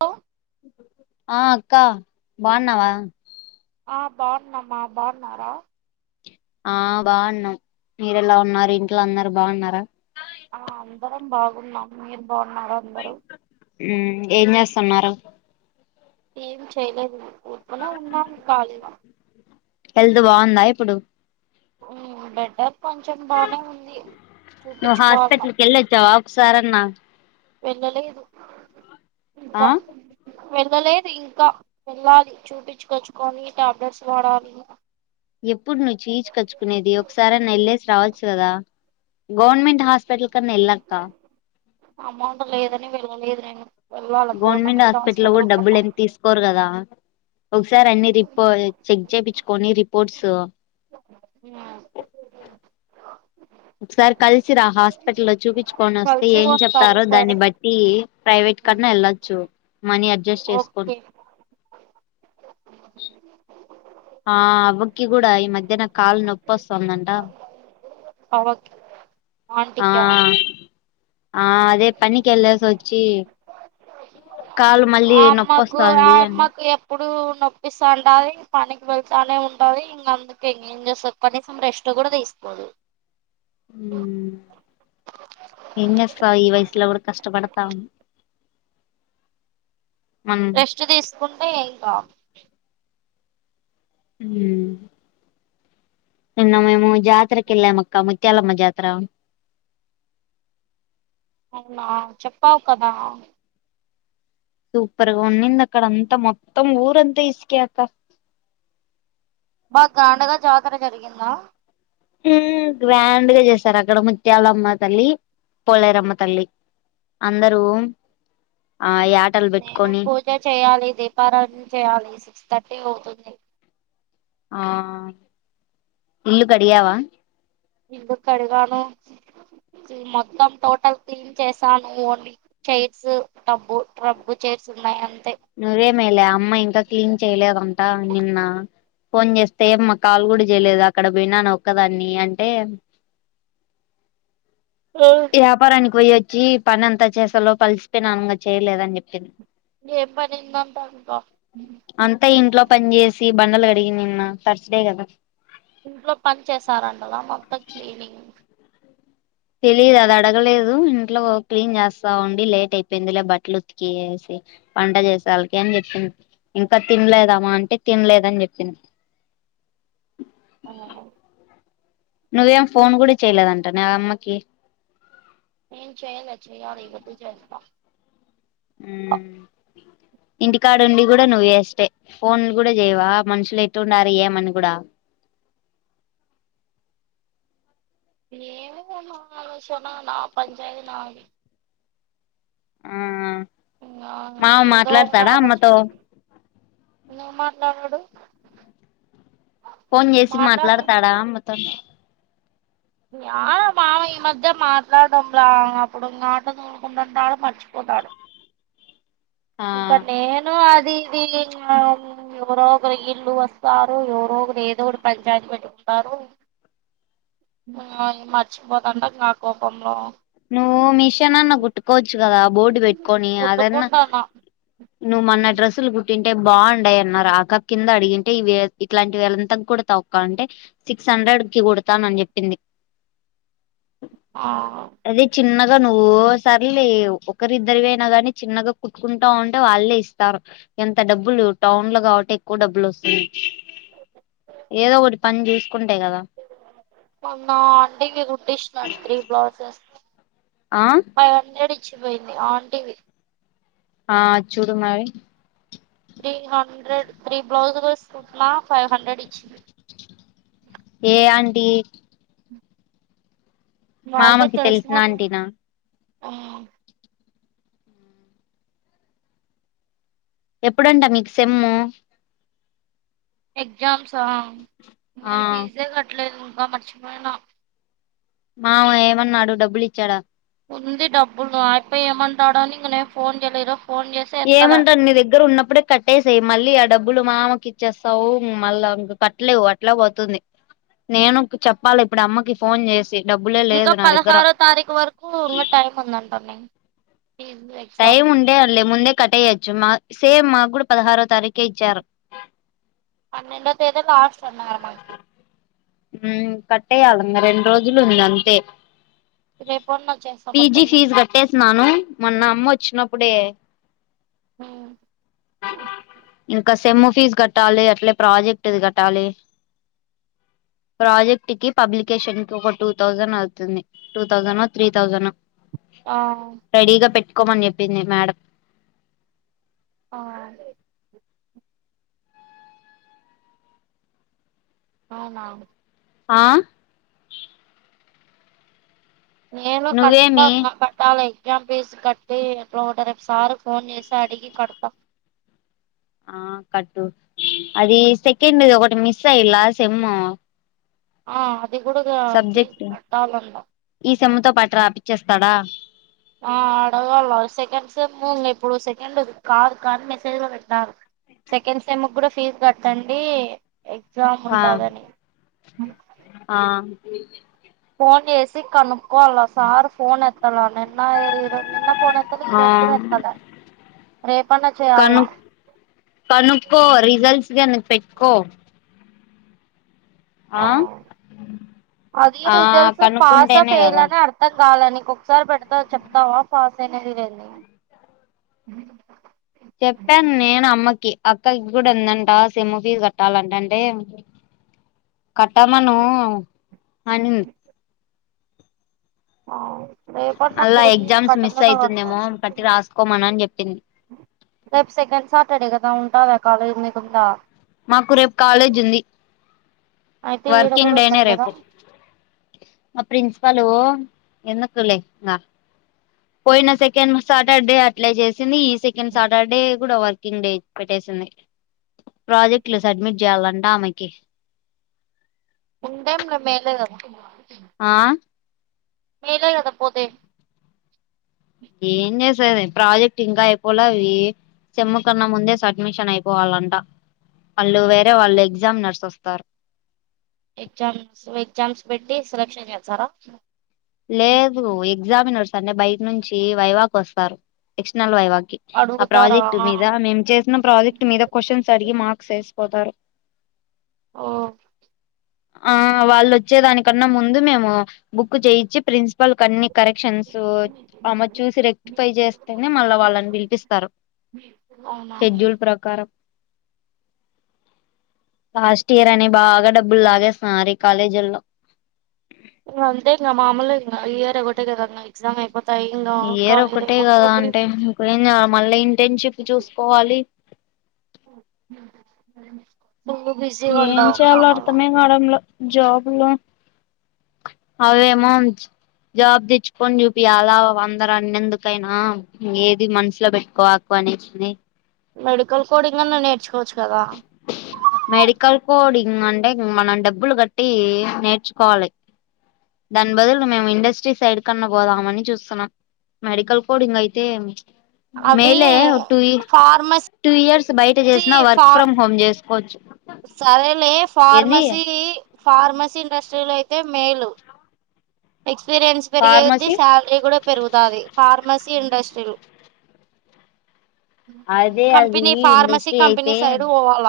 హ ఆ అక్కా బాగున్నావా? ఆ బాగున్నామ్మా. బాగున్నారా? ఆ బాగున్నాం మీరలా ఉన్నారు ఇంట్లో అన్నారు బాగున్నారా. ఆ అందరం బాగున్నాం. మీ బాగున్నారు అందరు ఉ ఏం చేస్తున్నారు? ఏం చేయలేదు ఇంట్లో నే ఉన్నాం కాలిగా హెల్త్ బాగుందా ఇప్పుడు. ఊ బెటర్ కొంచెం బానే ఉంది చూపించుకోవాల సరే అన్న వెళ్ళలేదు. ఆ ఇంకా వెళ్ళలేదు ఇంకా వెళ్ళాలి, చూపించుకొచ్చుకొని టాబ్లెట్స్ వాడాలి. ఎప్పుడు నువ్వు చీజ్ కచ్చుకునేది. ఒకసారి న వెళ్ళసి రావచ్చు కదా. గవర్నమెంట్ హాస్పిటల్ కన్నా ఎళ్లక్క. అమౌంట్ లేదని పిలవలేదు నేను. గవర్నమెంట్ హాస్పిటల్ కూడా డబ్బులు ఎం తీసుకోరు కదా. ఒకసారి అన్ని రిపో చెక్ చేపిచ్చుకోని రిపోర్ట్స్ ఉమ్, ఒకసారి కలిసి రా హాస్పిటల్లో చూపించుకొని వస్తే కలిసి ఏం వస్తాం చెప్తారో సరే దాన్ని బట్టి ప్రైవేట్ ఉమ్, కన్నా వెళ్ళొచ్చు. మనీ అడ్జస్ట్ చేసుకో ఓకే అ కి కూడా ఈ మధ్యన కాళ్లు నొప్పి వస్తుందంట. అవకి ఆ మాంటికా ఆ అదే పనికెళ్ళిసి వచ్చి కాలు మళ్ళీ ఆ అమ్మకు ఆ నొప్పొస్తుంది అ అమ్మకు ఎప్పుడు నొప్పిస్తూ ఉండి పనికి వెళ్తూనే ఉంటుంది ఇంక అందుకకు ఇం ఏం చేస్తుంది కనీసం రెస్ట్ కూడా తీసుకోదు హ్మ్మ్ ఏం చేస్తావు ఈ వయసులో కూడా కష్టపడతావు రెస్ట్ తీసుకుంటే ఇంకా హ నిన్న మేము జాతరకి ఎల్లమక్క ముత్యాలమ్మ జాతర అవునా చెప్పావు కదా సూపర్గా ఉడింద అక్కడ అంతా మొత్తం ఊరంతా ఇసుక అక బాగా గ్రాండ్గా జాతర జరిగిందా హ్మ్మ్ గ్రాండ్గా చేసారు అక్కడ ముత్యాలమ్మ తల్లి పోలేేరమ్మ తల్లి అందరూ ఆ యాటలు నేను పెట్టుకొని పూజ చేయ్యాలి దీపారాధన చేయాలి థర్టీ పోతుంది ఆ ఇల్లు కడియావా ఇళ్ళు కడిగాను మొత్తం టోటల్ క్లీన్ చేసాను ఓన్లీ చైర్స్ ట్రబ్బు ట్రబ్బు చైర్స్ ఉన్నాయ నువ్వే మేలే అమ్మ ఇంకా క్లీన్ చేయలేదంటా నిన్న ఫోన్ చేస్తే ఏమా కాల్ కూడా చేయలేదు అక్కడ పోయినాను ఒక్కదాన్ని అంటే ఏపారానికి పోయి జ పని ఎంతా చేసాలోపలిసిపోయినా అనుగా చేయలేదని చెప్పింది ఏం పని ఉందంట ఇంకా అంతా ఇంట్లో పని చేేసి బండలు కడిగి నిన్న తర్స్డే కదా ఇంట్లో పని చేసారంటగా మొత్తం క్లీనింగ్ తెలిదు అది అడగలేదు ఇంట్లో క్లీన్ చేస్తా ఉండి లేట్ అయిపోయింది లే బట్టలు ఉతికి వేసి వంట చేసే వాళ్ళకి అని చెప్పింది ఇంకా తినలేదమ్మా అంటే తినలేదని చెప్పింది ఆ నువ్వేం ఫోన్ కూడా చెయలేదంట నా అమ్మకి ఏం చేయల్ చేయాలవటి జస్స్త ఇంటికాడుండి కూడా నువ్వ వేస్తే ఫోన్లు కూడా చేయవా మనుషులు ఎట్టు ఉండారు ఏమని కూడా ఏమ అ సన్నా నా పంచాతి నాది ఆ ఇం మామ ఏదో ఒకటా మాట్లాడతాడా అమ్మతో లోచన ను ను మాట్లాడాడు ఫోన్ చేసి మాట్లాడతాడా అమ్మతో మామ ఈ మధ్య మాట్లాడడంలా అప్పుడు మాట నూడుకుంటుంటడు మర్చిపోంటాడు ఆ ప నేను అ అ ఇది ఎవరో ఒకరు ఇల్లు వస్తారు ఎవరో ఒకరు ఏదో ఒకటి పంచాయతీ పెట్టుకుంటారు మర్చిపోదంట నా కోపంలో మీ షన్నా కుట్టుకోవచ్చు కదా బోర్డు పెట్టుకొని అదన్నా కుట్టుకుంటాన్న నువ్ మన్న డ్రెస్సులు కుట్టింటే బాగుండయి అన్నారు ఇం కింద అడిగింటే ఈ ఇట్లాంటి వేలంతా కూడా తవక్క అంటే సిక్స్ హండ్రెడ్ కి కుడతాను అని చెప్పింది ఆ అదే చిన్నగా నువ్వు సర్లే ఒకరిద్దరియినా ని చిన్నగా కుట్టుకుంటా ఉంటే వాళ్ళే ఇస్తారు ఎంత డబ్బులు టౌన్ లో కాబట్టి ఎక్కువ డబ్బులు వస్తుంది ఏదో ఒకటి పని చేస్త మొన్న ఆంటీ కి కుట్టి ఇచ్చిన త్రీ బ్లౌజెస్ ఆ ఫైవ్ హండ్రెడ్ వచ్చిపోయింది ఆంటివి ఆ చూడు మావి త్రీ హండ్రెడ్ త్రీ బ్లౌజులు చూట్న ఫైవ్ హండ్రెడ్ ఇచ్చింది ఏ ఆంటీ మామకి తెలిసినా ఆంటీనా హ్మ్ ఎప్పుడంటా మీకు సేము ఎగ్జామ్స్ ఆహ్ ఆ నేను ఫీజే కట్టలేదు అబ్బా మరిచిపోయినా మామ ఏమన్నాడు డబ్బులు ఇచ్చాడా ఉంది డబ్బులు అయ్యప ఏమంటాడో అని ఇంగ ఫోన్ చేయలేదు ఈరోజు ఫోన్ చేసి ఎత్తలే ఏమంటారు నీ దగ్గర ఉన్నప్పుడే కట్టేసాయి మళ్ళీ ఆ డబ్బులు మామకి చ్చేస్తావు మళ్ళా ఇంక కట్టలేవు అట్లే పోతుంది నేను చెప్పాలి ఇప్పుడు అమ్మకి ఫోన్ చేసి డబ్బులే ఇంకా లేదు నా దగ్గర పదహారో తారీఖు వరకు ఇం టైమ్ ఉందంట న టైం ఉండే అలే ముందే కట్టయచ్చు మ సేమ్ మకుడా పదిహారో తారీక్ కే ఇచ్చారు ఎదో లాస్ట్ అన్నరు మాకి హ్మ్ కట్టేయాలంగా రెండు రోజులు ఉంది అంతే రేపన్న వచ్చేస్తా పీజి పొద్దున్నే ఫీజు కట్టేసిన్నాను మొన్న అమ్మ వచ్చినప్పు అప్పుడే ఇంకా సెమ్ ఫీజు కట్టాలి అట్లే ప్రాజెక్ట్ కట్టాలి ప్రాజెక్ట్ కి పబ్లికేషన్ కి ఒక టూ థౌజండ్ అవుతుంది టూ థౌసండ్ ఓ త్రీ థౌసండ్ ఓ ఆ రెడీగా పెట్ ఒక్కమని చెప్పింది మేడం ఆ అవునా ఆ నేను నువ్వేమి ఖచ్చితంగా కట్టాలి ఎక్సమ్ ఫీజ్ కట్టి ఏట్లో అట్ల రేపు సార్ కి ఫోన్ చేసి అడిగి కడతా ఆ కట్టు అది సెకండ్ ది ఒకటి మీస్ విస్ అయాలా సేము ఆ అది కూడా ఫీజు కట్టాల అంట చెమ్తో పాటు రాపిచ్చేస్తాడా ఆ అడగళ్ళ సెకండ్ సెమ్ ఇప్పుడు సెకండ్ కాదు కానీ మెసేజ్లో పెట్టినారు సెకండ్ సెమ్ కూడా ఫీజు కట్టండి ఎగ్జామ్ ఆ ఉంటాదని అ ఫోన్ చేసి కొనుక్కోవాలి సార్ ఫోన్ ఎత్త తల నిన్నరో నిన్న పోన ఎత్తలే ఆ ఈరోజు కూడా ఎత్తలే రేపాన్న కను చేయాల కనుక్కో రిజల్ట్స్ గాని పెట్టుకో ఆ అది ఆ రిజల్ట్స్ పాస కనుక్కుంటేనే ఫెయిల్ కదా అని అర్ధం కాాలా నీ కీ ఒకసారి పెడతా చెప్తావా ఫాస్ అయినది లేంది చెప్పాను నేను అమ్మకి అక్కకి కూడా ఉందంటా సిమ్ ఫీజు కట్టాలంట అంటే కట్టామను అనింది ఆ రేపన్నా అల్లా పోయి ఎగ్జామ్స్ కట్ట మిస్ కన్న అయితుందేమో వస్తావు కట్టి రాసుకోమను అని చెప్పింది రేపు సెకన్డ్ సాటర్డే కదా ఉంట క కాలేజ్ ని ఉంది కొత్త మాకు రేపు కాలేజ్ ఉంది అయితే ఈడ కూడా వర్కింగ్ డేనే ఉంటాది కదా రేపు మా ప్రిన్సిపలు ఎందుకులే ఇంకా పోయినా సెకెన్ నుంచ సాటర్డే అట్లా చేసింది ఈ సెకండ్ సాటర్డే కూడా వర్క్ ఇనుడేట్ పెట్టేసింది ప్రాజెక్ట్లు సడ్మిట్ చేయాలండి టామయికి ఉంటే ఇప్పుడు మేలేకద ఆ నేనే కదా పోతే ఏం చేసేది ప్రాజెక్ట్ ఇంకా అయిపోల అవి చెమ్ము కన్నా ముందే అడ్మిషన్ అయిపోవాలంట వాళ్ళుేరే వాళ్ళ ఎగ్జా నర్స్స్తస్తా పార్క్ ఎగ్జామ్స్ ఎగ్జామ్స్ పెట్టి సెలెక్షన్ చేస్తారా లేదు ఎగ్జామినే నడుస్తు అంటే బయట నుంచి వైవాగ్ వస్తారు ఎక్స్టనల్ వైవాగ్ ఆ అడుగుతారా ప్రాజెక్ట్ మీద మేం చేసిన ప్రాజెక్ట్ మీద కోషన్స్ అడిగి మాక్స్ వేసి పొతారు ఆఓ ఆ వాళ్ళు వచ్చే దానికన్నా ముందు మేము బుక్కు చేయి చి ప్రిన్సిపల్ కన్నీ కరెక్షన్స్ అమె చూసి రెక్టిఫై చేస్తేనే మళ్ళా వాళ్ళని పిలిపిస్తారు అవునా షెడ్యూల్ ప్రకారం లాస్ట్ ఇయర్ అని బాగా డబ్బులు లాగేస్తున్న మారి కాలేజల్లో ఇక అంతే గ మామూలుగా ఇయర్ ఒకటే కదా ఇం ఎగ్జామ్ అయిపో ఇయర్ ఒక్కటే కదా అంటే ఇప్పుడేం చేయాలి మళ్ళీ ఇంటర్న్షిప్ చూసుకోవాలి ఓర మ ఏం చేయాలో అర్థమే కావడంల జాబ్ లో అవేమో జాబ్ తెచ్చుకొని చూపీయాల అందరు అన్నందుకైనా ఏది మనసులో పెట్టుకోవాకు అనేసి మెడికల్ కోడింగైనా నేర్చుకోవచ్చు కదా మెడికల్ కోడి ఉ అంటే మనం డబ్బులు కట్టి నేర్చుకోవాలి దాని బదులు మేము ఇండస్ట్రీ సైడ్ కన్న పోదామని చూస్తున్నాం మెడికల్ కోడింగ్ అయితే అవి మేలే టూ ఇ ఫార్మసీ టూ ఇయర్స్ బయట చేసినా వర్క్ ఫ్రమ్ హోమ్ చేస్ వచ్చు సరే లే ఫార్మసి ఫార్మసి ఇండస్ట్రీ అయితే మేలు ఎక్స్ ఎక్స్పీరియన్స్ పెరిగేకొద్ధి ఫార్మసీ శాలరీ కూడా పెరుగుతాది ఫార్మసీ ఇండస్ట్రి లొ అదే అది కంపెనీ ఫార్మసీ ఇండస్ట్రీ కంపెనీ అయితే సైడ్ పోవాల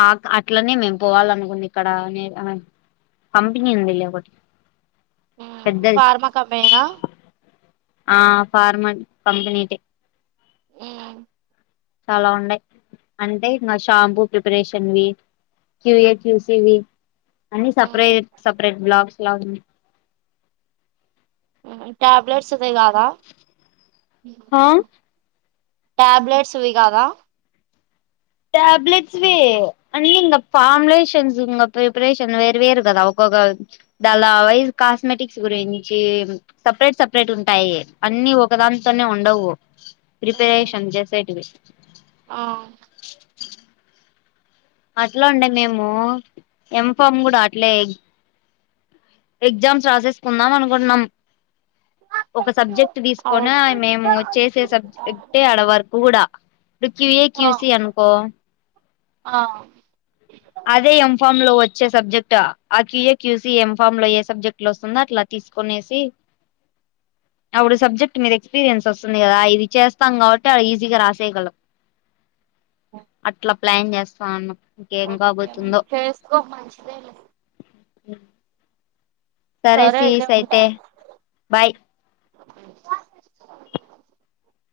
ఆ అట్లనే మేము పోవాలనుకుంది ఇక్కడ కంపెనీ ఉందిలే ఒకటి పెద్దది ఫార్మా కంపెనీనా ఆ ఫార్మా కంపనీ దె ఆ చాలా ఉండయి అంటే ఇంకా షాంపూ ప్రిపరేషన్వి క్యూ ఏ క్యూ సి వి అన్ని సపరేట్ సపరేట్ బ్లాక్స్ లా ఉ ట్యాబ్లెట్స్ ది కాదా హా ట్యాబ్లెట్స్వి కాదా టాబ్లెట్స్వి అన్ని ఇంకా ఫార్ములేషన్స్ ఇంకా ప్రిపరేషన్ వేరు వేరు కదా ఒక్కొక్క దాల వైస్ కాస్మెటిక్స్ గురించి సపరేట్ సపరేట్ ఉంటాయి అన్ని ఒకదాంతోనే ఉండవు. ప్రిపరేషన్ జేసేటివి ఆ అట్లా ఉండి మేము ఎం ఫార్మ్ కూడా అట్లే ఎగ్జామ్స్ రాసేసుకుందాం అనుకుంటున్నాం ఒక సబ్జెక్ట్ తీసుకని మేము చేసే అవును సబ్జెక్టే ఆడ వర్క్ కూడా ఇప్పుడు క్యూ యే ఆ క్యూ సి అనుకో ఆ అదే ఎం ఫామ్ లో వచ్చే సబ్జెక్ట్ ఆ క్యూఏ క్యూసీ ఎం ఫామ్ లో ఏ సబ్జెక్ట్ లో వస్తుందో అట్లా తీసుకనేసి అప్పుడు సబ్జెక్ట్ మీద ఎక్స్పీరియన్స్ వస్తుంది కదా ఇది చేస్తాం కాబట్టి ఈజీగా రాసేయగలం అట్లా ప్లాన్ చేస్తా ఉన్న ఇంకేమ్ ఓకే చేసుకో మంచిదే లె మ్మ్ సరే సీస్ అయితే బాయ్ [unintelligible]